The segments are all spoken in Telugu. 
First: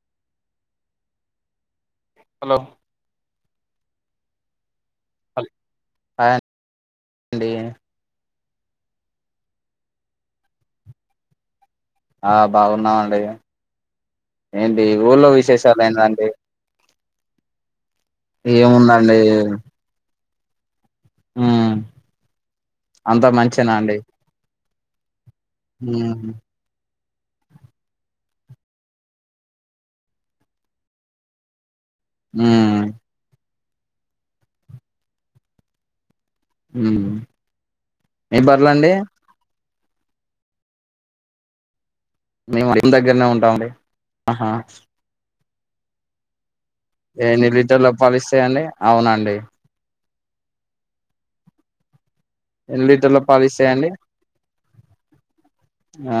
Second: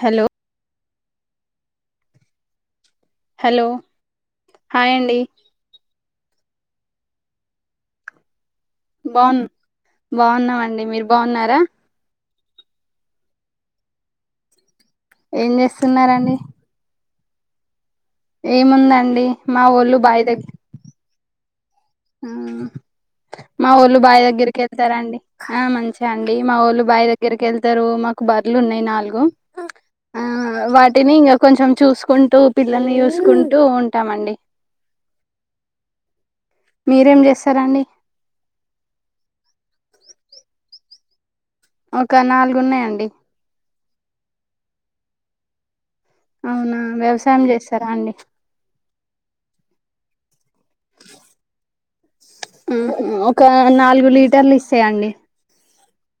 హలో! హలో! హలో, హాయ్ అండి. ఏందీ? బావున్ బావున్నామండి, మీర్ బావున్నారా? ఆ బావున్నామండి ఏంటి ఊర్లో ఏం విశేషాల్ ఏందండి. చేస్తున్నారండి ఏముందండి మా ఓళ్ళు బాయి దగ్ మ్ మ్ మా అండి వోళ్ళు బాయి దగ్గరికెళ్తరండి. ఆ మంచి ఉమ్ అండి మా వోళ్ళు బాయి దగ్ గ్గరికెళ్తరు మాకు బర్లున్నయ్ నాలుగు ఆ వాటిని ఇంగ కొంచం చూస్కుంటూ ఉమ్ పిల్లల్ని చూస్కుంటూ ఉంటామండి. మ్ మీరేం చేస్తారండి ఏం బర్లండీ? ఒక నాలుగు మేం [inaudible] ఉన్నాయండి దగ్గర్నే ఉంటామండి అహా అవునా వ్యవసాయం ఎన్ని చేస్తారా లీటర్ల అండి పాలిస్తయండి అవునండి. మ్ ఎన్ని హ్ లీటర్ల ఒక పాలిస్తాయండి నాలుగు లీటర్లిస్తయండి.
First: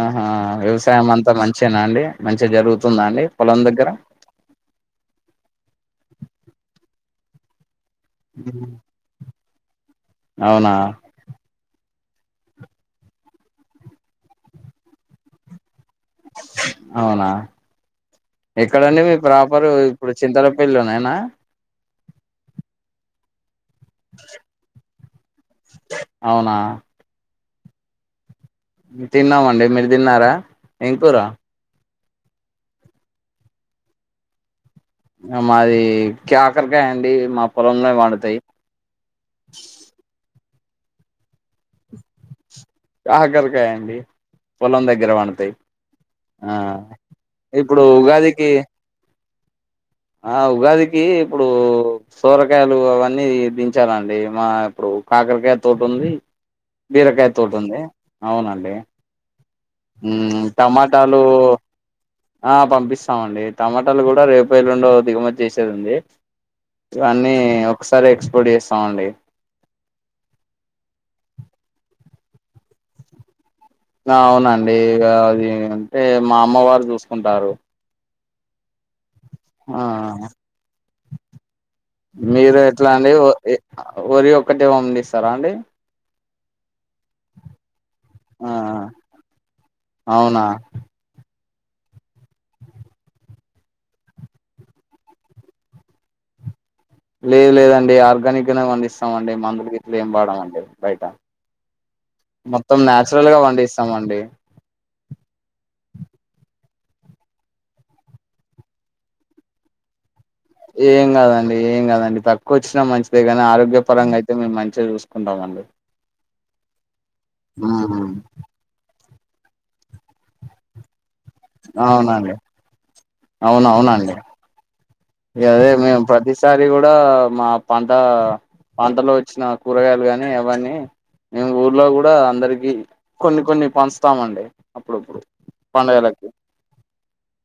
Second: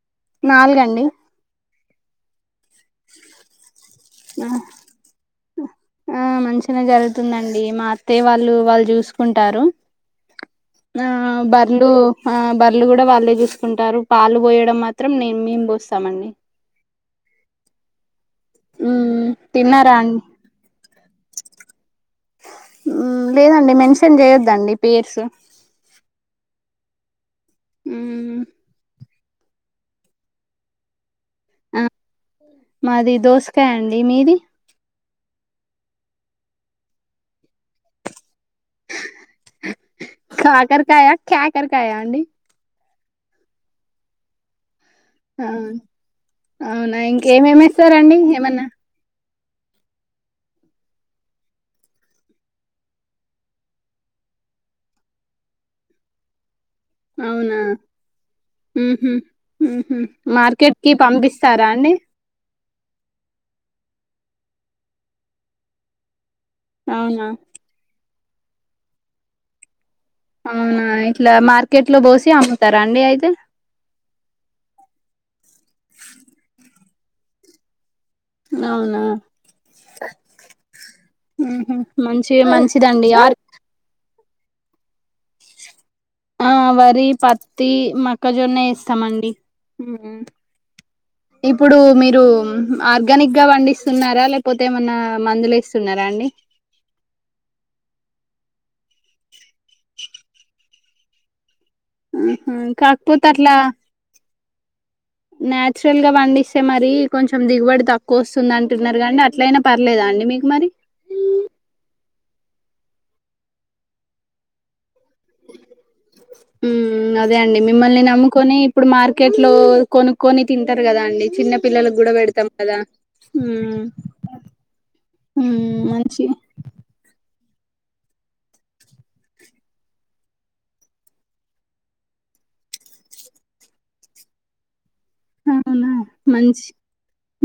ఆహా వ్యవసాయం అంతా మంచేనా అండి మం చిగ జరుగుతుందా అండి పొలం దగ్గర ఆ తుందండి. మా అ త్తయ్య వాళ్ళు వాళ్ జూస్కుంటారు. అవునా ఆ బర్లు ఆ బర్లు గుడా వాళ్ళే జూస్కుంటారు పాలు పోయడం మాత్రం నే మేం పోస్తామండి. అవునా ఎక్కడండి మీ మ్మ్ ప్రాపర్ తిన్నారా ఇప్పుడు అండి చింతలపెల్లిలోనెనా మ్ లేదండి మెన్షన్ జేయొద్దండి పేర్స్ అవునా మ్ మ్ తిన్నామండి మీర్ తిన్నారా ఏం కూర అ మాది దోస్కాయ్ అండి మీది? అ మాది క్యాకర్కాయ్ అండి మా పొలంలో పండుతయి. కాకర్ కాయా క్యాకర్కాయా అండి. కాకర్కాయండి పొలం దగ్ గ్గర ఆ వండుతయ్ ఆ అవునా ఇంకేమేమి ఇప్పుడు వేస్తారండి ఉగాదికి ఏమన్నా ఆ ఉగాదికి ఇప్పుడు సోరకాయలు అవన్నీ దించాలండి మా ఇప్పుడు కాకర్ కాయ తోటుంది. అవునా అవునండి మ్ హ్ మ్ హ్ ఉమ్ మార్కెట్కి టమాటాలు పంపిస్తారా అండి. ఆ పంపిస్తామండి టమాటాలు గుడా రేపో, ఎల్లుండో దిగుమతి చేసేదుంది. అవునా ఇవన్నీ ఒక్సారే ఎక్స్పోర్ట్ చేస్తమండి. అవునా ఇట్లా మార్కెట్లో బోసి అమ్ముతారా అండి అయితే ఆ అవునండి ఇగ అది అంటే మా అమ్మవారు చూస్కుంటారు. అవునా. ఆహ్. మ్ మీరు ఎట్లా అండి ఒ ఎ ఒరి ఒక్కటే పండిస్తారా అండి. ఆహ్ వరి పత్తి ఆ మొక్కజొన్న ఎస్తామండి. అవునా. ఇప్పుడు మీరు ఆర్గానిక్గా పండిస్తున్నారా లేకపోతే ఏమన్నా మందులు ఏస్తున్నారా అండి. లేదు లేదండి ఆర్గానిక్ గానే పండిస్తామండి మందులు గిట్ల ఏం వాడమండి బయట ఆహా మొత్తం కాకపోతే నాచురల్ గా అట్లా పండిస్తామండి. నాచురల్ గా పండిస్తే మరి కొంచెం దిగుబడి తక్కువ వస్తుంది అంటున్నారు కానీ అట్లయినా పర్లేదా అండి మీకు. మరి ఏం కాదండి ఏం కాదండి తక్కువ వచ్చినా మంచిదే కానీ ఆరోగ్యపరంగా అయితే మేము మంచిగా చూస్. చూసుకుంటామండి. ఉమ్ అదే అండి మిమ్మల్నే అవునండి నమ్ముకొని ఇప్పుడు మార్కెట్ లో కొనుక్కొని తింటారు కదా అండి. చిన్న పిల్లలకు అవును కూడా అవునండి పెడతాం కదా ఉమ్. అవునవునండి. ఉమ్ అదే మేము మంచి ప్రతిసారి కూడా. మా పంట పంటలో వచ్చిన కూరగాయలు గాని అవన్నీ. మేము ఊర్లో కూడా అందరికి కొన్ని కొన్ని పంచుతాము అండి. అవునా మంచి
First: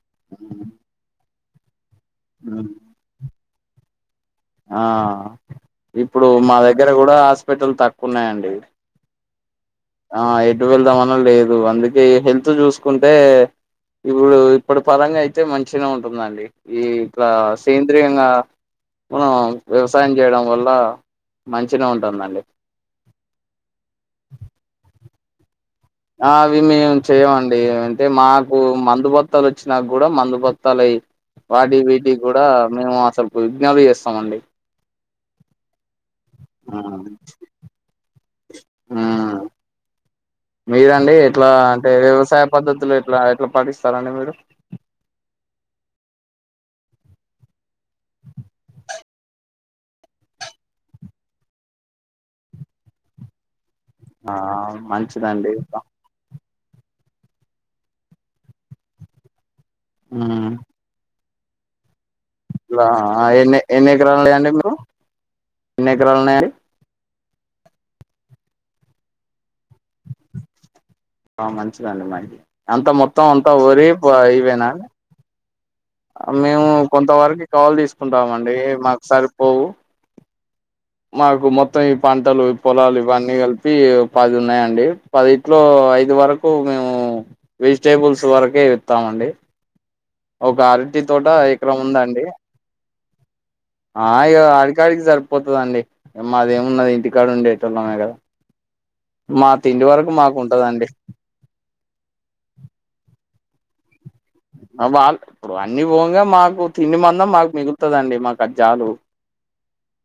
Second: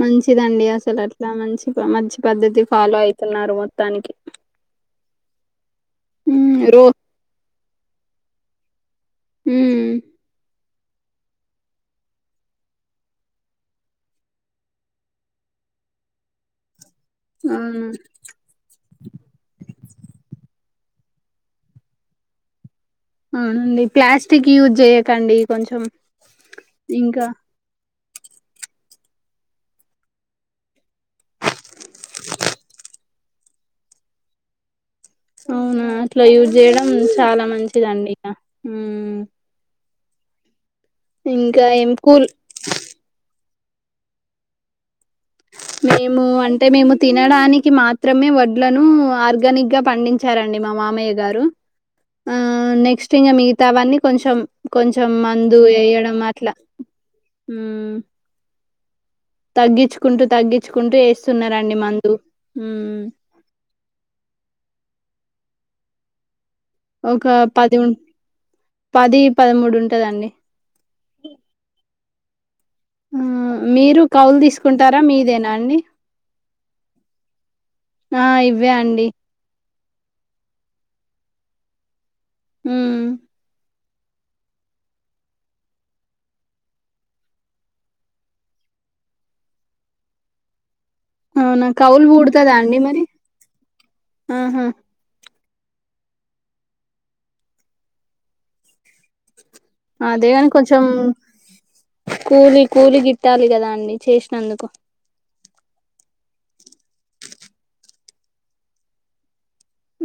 మంచిదండి అసలు అట్లా మంచి. గ మంచి పద్ధతి ఫాలో అయితున్నారు మొత్తానికి. ఆహ్ ఇప్పుడు ఉమ్ మా రో దగ్గర కూడా హాస్పిటల్ తక్కువ ఉన్నాయండి. ఉమ్ ఆహ్ ఎటు వెళ్దామన్నా లేదు అందుకే హెల్త్ చూసుకుంటే. ఇప్పుడు ఇప్పడు పరంగా అయితే మంచిగనే ఉంటుందండి. ఈ ఇట్లా అవును సేంద్రయంగా మనం వ్యవసాయం చేయడం వల్ల. మంచిగానే ఉంటుందండి. ఉమ్ ఈ ప్లాస్టిక్ యూజ్ చెయ్యకండి. అవి మేము చెయ్యమండి. అంటే మాకు మందుబొత్తాలు ఇచ్చినాక కూడా మందుబొత్తాలై. వాటికి వీటికి కూడా మేము అసలు ఇగ్నోర్ చేస్తామండి. అవునా అట్లా యూజ్ చేయడం చాలా మంచిదండి ఇక ఉమ్. మ్మ్ మీరండి ఎట్లా ఇంకా అంటే ఏం కూల్ వ్యవసాయ పద్ధతులు ఎట్లా ఎట్లా పాటిస్తారండి మీరు. మేము అంటే మేము తినడానికి మాత్రమే వడ్లను. ఆర్గానిక్గ పండించరండి మ మామయ్య గారు ఆహ్ నెక్స్ట్ ఇంకా మి. అవన్నీ ఆ కొంచెం కొంచెం మంచిదండి మందు వేయడం అట్లా ఉమ్. తగ్గించుకుంటూ తగ్గించుకుంటూ వేస్తున్నారండి మంద్. లా ఎన్ని ఎన్ని ఎకరాలున్నాయండి మీకు ఎన్ని ఎకరాలున్నాయండి. ఒక పది ఉన్ పది పదమూడు ఉంటదండి. ఆహ్ మంచిదండి మరి అంత ఆ మొత్తం అంతా వరి మీరు పోయి కౌలు ఇవేనా. తీసుకుంటారా మీదేనా అండి మేము కొంతవరకు కావుల్ ఆ తీసుకుంటామండి ఇవ్వే అండి మాకుసారి పోవు. మాకు మొత్తం ఈ పంటలు పొలాలు మ్మ్ ఇవన్నీ కలిపి. పి ఇగ పది ఉన్నాయండి. పదిట్లో ఐదు వరకు మేము వెజిటేబుల్స్ వరకే. ఎస్తామండి ఒక ఆరటి తోట అవునా ఎకరం కౌలు ఉందాండి. పూడుతుందా అండి మరి ఆహ్ ఇగ ఆహా ఆడికాడికి క సరిప్. పోతదండి మాదేమున్నది ఇంటికాడ ఉండేటోళమే కదా. మా తిండి వరకు మాకు అదేగాని కొంచెం ఉంటదండి కూలి కూలికి. పెట్టాలి కదా అన్నీ చేస్. ఆహ్ వాళ్ళు ఇప్పుడు అన్ని పోంగా మాకు తిండి మందం మాకు మిగుతదండి మాకు అది జాలు.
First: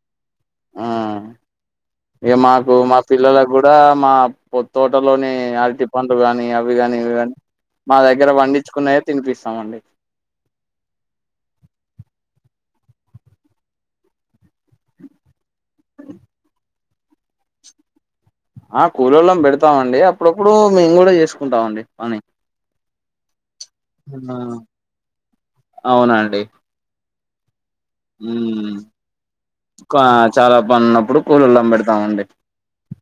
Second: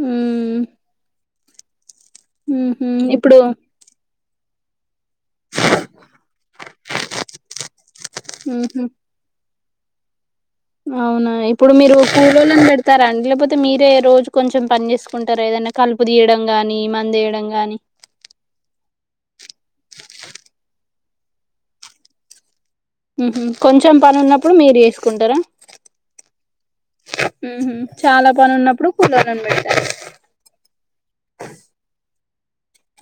మ్మ్ ఇక మాకు ఊహూ మా ఇప్పుడు పిల్లలక్ కూడా మా పొత్తు. టలోనే అరటి పండు కాని అవి గాని ఇవి కాని మా దగ్గర ఊహూ పండించుకున్నాయే తినిపిస్తామ అండి. అవునా ఇప్పుడు మీరు కులోళని పెడతారా అండి లేకపోతే మీరే రోజు కొంచెం పని చేసుకుంటారా ఏద. ఏన్నా కలుపు తీయడం కాని మందేయడం గాని. ఆహ్ కులోలాన్ పెడతామండి అప్పుడప్పుడు మేము కూడా చేసుకుంటాం అండి పని. ఉహ్ కొంచెం పని ఆ ఉన్నప్పుడు మీరు చేసుకుంటారా. ఊహూ చాలా ఊ పని ఉన్నప్పుడు కూలోళ్ళని పెడతారు క చాలా పన్ న్నప్పుడు కూలోలన్ బెడతావండి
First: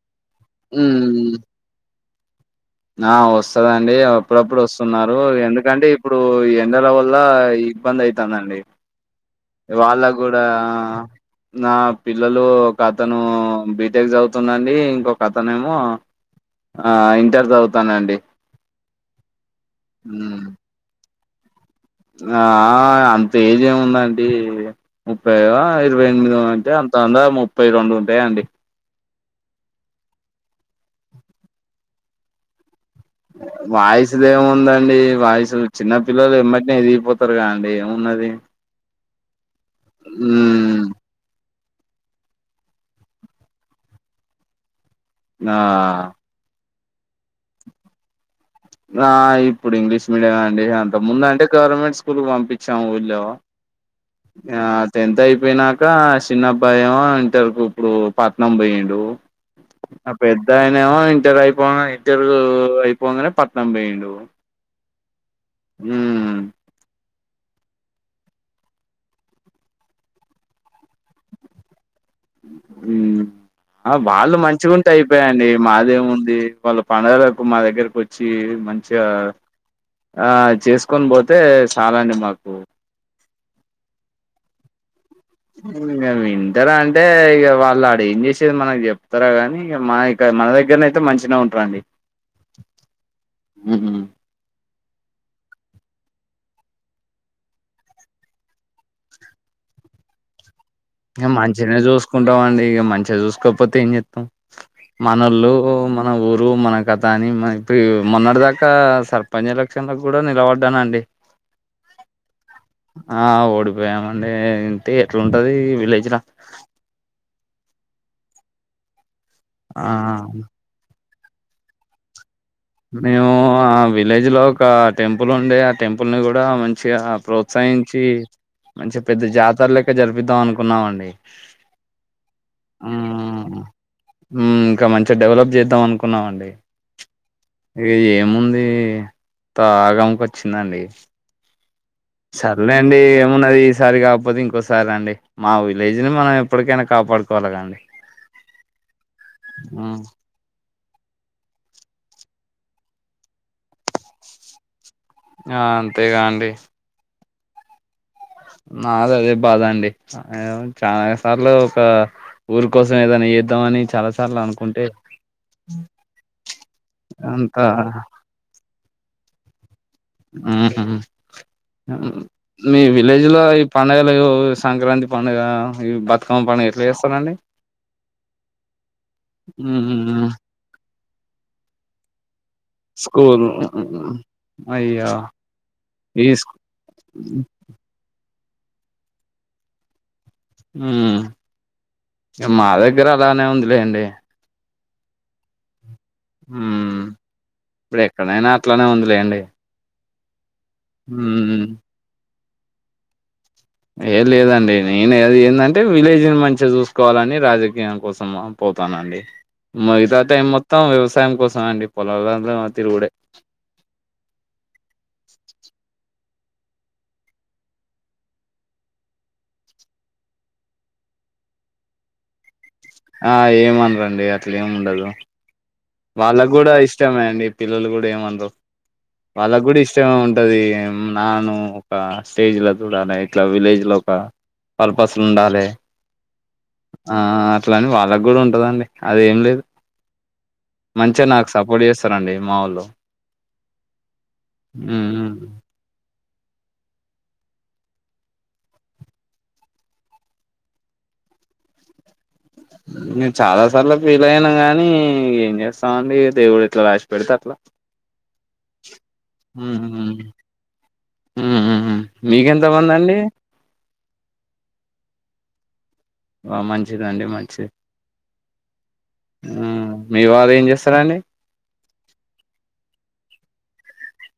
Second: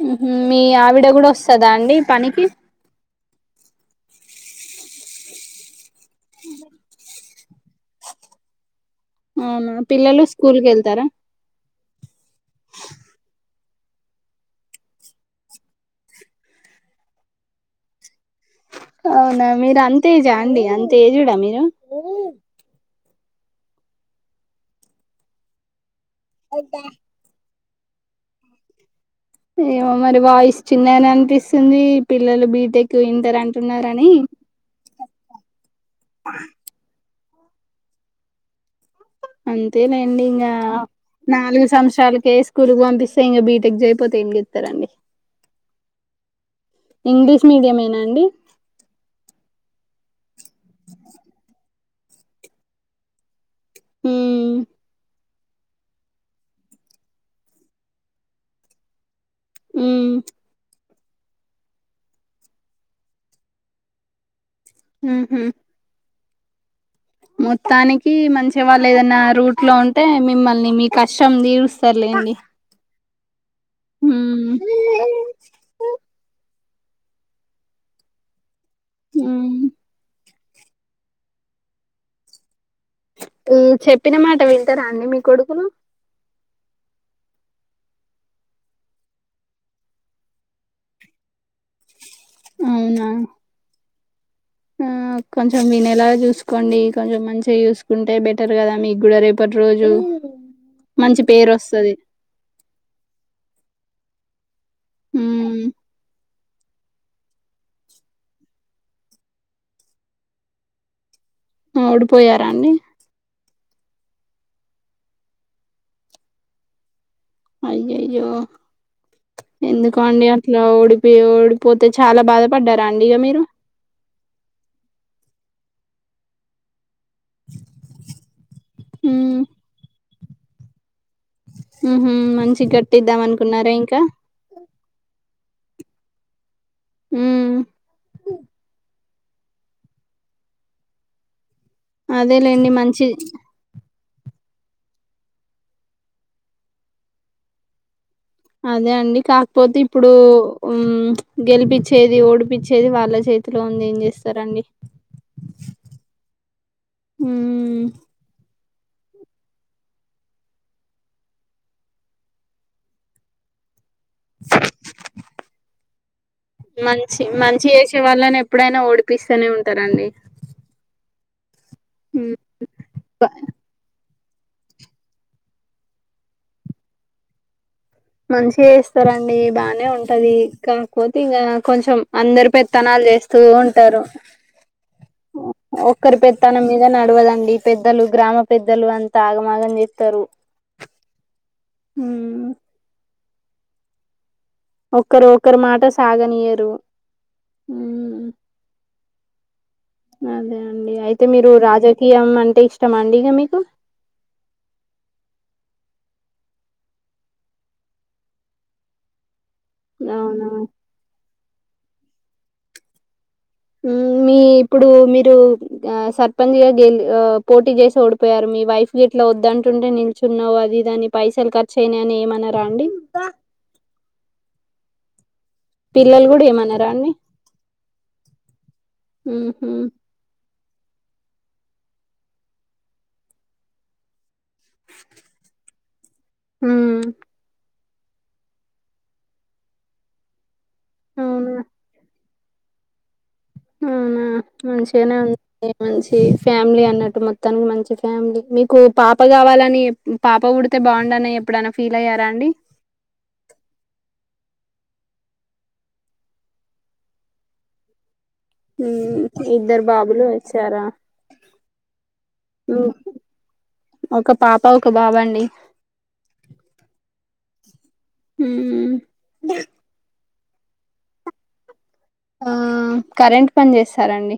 ఊహు మీ ఆవిడ గుడ ఒస్తదా అండి పనికి. ఆ ఒస్తదండి అప్పుడప్పుడు ఒస్తున్నారు ఎందుకంటే ఇప్పుడూ ఇ ఎండల వల్ల ఈ ఇబ్బంద్ ఐతాన్ దండి అవునా ఉగ పిల్లలు వాళ్ళగూడా స్కూల్ కి వెళ్తారా నా పిల్లలు ఒక అతనూ బీటెక్ సౌతుందండి ఇంకొక్ అతనేమో ఆ ఇంటర్ సౌతనండి ఔనా మీర్ అంతేజా అండి అంత్ ఏజుడా మీరు ఆ ఆ అంత ఏజ్ ఏముందండి ముప్పయో ఐద్ ఇరవై ఎన్మిదో అంటె అంత ఉండద్ ముప్పై రొండు ఉంటయండి ఏమో మరి వాయిస్ చిన్ననే అన్ పిస్ ఉంది పిల్లలు బీటెక్ ఇంటర్ వాయిస్ అంటున్నారని దేముందండి వయిసు చిన్న పిల్లల్ ఎమట్ నే ఎదిగిపోతర్ గా అండి ఏమున్నది అంతేలెండి ఇంగా ఉమ్ నాలుస్ తమ్ శాల్ కే స్కూల్ కు వంపిస్తే ఇంగ బీటెక్ జేయ్ పోతే ఏం జేత్తరండి నా ఆ ఇంగ్లీష్ మీడియమేనండి ఆ ఇప్పుడ్ ఇంగ్లీష్ మీడియమే అండి అంత ముందు అంటే గౌరమెంట్ స్కూలుక్ వంపిచ్చాము ఊళ్ళో మ్మ్ పెయ్ నాక షిన్నబ్బాయ్ ఏమో ఇంటర్ కు ఇప్పుడు పట్నం బోయిండు అ మ్మ్ పెద్దాయ్ నేమో ఇంటర్ అయ్ పొంగ ఇంటర్ వు అయ్ పొంగనే పట్నం బెయిండు ఉహు మొత్తానికి మంచిగ వాళ్ళ్ ఏదన్నా రూట్లో ఉంటే మిమ్మల్ని మీ కష్టం దీరుస్ ఊమ్ అ వాళ్ళు మ్మ్ మంచ్ గుంటే అపెయండి మాదేమ్ ఉంది వాళ్ళు పండుగలకు మా దగ్గరకు ఒచ్చీ మంచిగా మ్మ్ ఆ అజ్ చేస్ కోన్ బోతే సాలండి మాకు ఊమ్ చెప్పిన మాట వింటరా అండి మీ కొడుకులు ఉమ్ ఇంగ విన్ ఇద్దరా అంటే ఇగ వాళ్ళ్ అడ ఏం చేషేది మనక్ జెప్ తర గని ఇగ మాయ్ క మన దగ్గర్ నైతే మంచిగ్ నే ఉన్ ట్రండి అవునా ఉహ్ ఆ కొంచం వినేలాగా జుస్ కొండి కొంజమ్ మంచిగా యూసుకుంటే బెటర్ కదా మీగుడ రేపట్ రోజు ఉహ్ ఇగ మంచినే జుస్ కుంటవండి ఇగ మంచిగా జుస్ కోక్ పోతే ఏం జెత్తమ్ మనోళ్ళు మ్మ్ మన ఊర్ డు మన కథ అని మ ఇపియు మొన్నడ్ దాకా సర్ పంజ్ ఎలక్షన్లక్ గుడ నిలవడ్డనండి ఓడిపోయార్ ఆ ఓడిపోయావండి ఇన్ తే ఎట్లుంటది విలేజ్ ల అయ్యయ్యో చ్ ఆ ఎందుకొండి అట్ల ఓడి పియోడ్ ఓడుపోతె చాలా బాద మేము ఆ విలేజ్ లో ఒకా టెంపుల్ ఉండే ఆ టెంపుల్ ని కూడ మంజ్ చిగా ప్రోత్సాయించి మంచి పెద్ద ఉమ్ జాతర్ లెక్క జర్ పిద్దాం అనుకున్నావండి ఊమ్ మంచీగ్ గట్టిద్దాం అన్ కున్నార ఇంక జేద్దాం అనుకున్నావండి ఉమ్ ఇగ ఏముంది తాగంకొచ్చిందండి సర్ అదేలేండి లెండి మంచి ఏమున్నది ఈసారిగాప్ పోతె ఇంకోసారండి మా విలేజ్ ని మనం ఎప్పడ్ కైనా కాపాడుకోవాలాగాండి అదె అండి కాక్ పోత్ ఇప్పుడూ ఉమ్ గెలిపిచ్చేది ఓడిపిచ్చేది వాళ్ళ చేతిలో ఉంది ఏం చేస్తరండి ఆ అంతేగా అండి హ్మ్మ్ నాద్ అదె బాధా అండి చాల సార్లు ఒక ఊరు కోసం ఏదన్నా చేద్దామని చాలా సార్లు అన్ కుంటే మంచి మంచి చేసే వాళ్ళని ఎప్పుడైనా ఓడిపిస్తనే ఉన్ ఉహుమ్ ఉమ్ మీ విలేజ్ లా ఈ పండగ లేవో ఉ సంక్రాంతి పండగ ఈ బతుకమ్మ పండగ ఎట్లా చేస్తారండి మంచి ఎస్తారండి బానే ఉమ్ ఉంటది కాకపోతే ఇంకా కొంచెం అందరు పెత్తనాల్ చేస్తూ స్కూల్ ఉంటారు అయ్యో ఒక్కరి ఈ పెత్తనం మీద నడవదండి పెద్దలు గ్రామ పెద్దలు అంతా ఆగమాగం చేతరు మ్ మా దగ్గర అలానే ఉందిలేండి ఒకరు ఒకరు మాట సాగనీయరు ఉమ్ ఇప్పుడు ఎక్కడైనా అట్లానే ఉందిలేండి అదే అండి అయితే మీరు ఉమ్ రాజకీయం అంటే ఇష్టమా అంది ఇగ మీకు ఏ లేదండి నేన్ అది ఏందంటే విలేజ్ ని మంచిగా చూసుకోవాలని రాజకీయం కోసం పోతానండి మహితత ఎం అవునా మొత్తం వ్యవసాయం కోసం అండి పొలాల్ దాంట్లో ఏమ తిరుగుడే మ్ మీ ఇప్పుడు మీరు ఆ సర్పంచ్ గా గెలి పోటీ చేసి ఓడిపోయారు మీ వైఫ్ గి ఇట్లా వాడంటుంటే నిల్చున్నావు అది ఇది అని పైసల్ ఖర్చ్ అయినాయని ఏమన్నా ఆ ఏమనరండి అట్లా ఏం ఉండదు వాళ్ళకు కూడా ఇష్టమే అండి పిల్లలు కూడా ఏమాన్రు వాళ్ళకు ఉహు కూడా ఇష్టమే ఉంటది ఎం నాను ఒక స్టేజ్ లో తుడలా ఇట్లా విలేజ్ లో ఒక పాల్ పస్ ఉండాలే ఉమ్ ఆ అట్లని వాళ్ళకు కూడా ఉంటదండి అది ఏం లేదు మంచిగా నాకు అవునా సపోర్ట్ చేసారండి మా ఒళ్లు అవునా మంచిగానే ఉంది మంచి ఫ్యామిలీ అన్నట్టు మొత్తానికి మంచి ఫ్యామిలీ మీకు పాప కావాలని పాప పుడితే బాగుండని ఎప్పుడన ఫీల్ అయ్యారాండి నేను చాలా సార్ల ఫీల్ అయినా గానీ ఏం చేస్తాం అండి దేవుడు ఎట్లా రాసి పెడితే అట్లా హ్మ్ ఇద్దరు బాబులు వచ్చారా ఉ హ్మ్ మిక్ ఎంతమంది అండి ఒక్క పాప ఒక్క బాబ్ అండి ఆ మంచిదండి మంచిది మ్మ్. మ్ మీ వారు ఏం చేస్తారాండి ఆ కరెంట్ పని చేస్తారండి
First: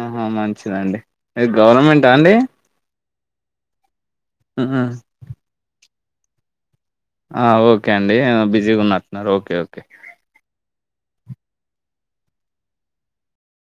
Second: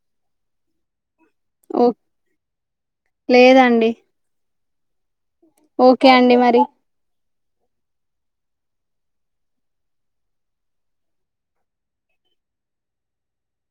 ఆహా మంచిదండి ఏది ఓ గవర్నమెంటా అండి లేదండి ఆహా ఓకే అండి మరి ఆ ఓకే అండి ఏమో బిజీగా ఉన్నాట్నరు ఓకే ఓకే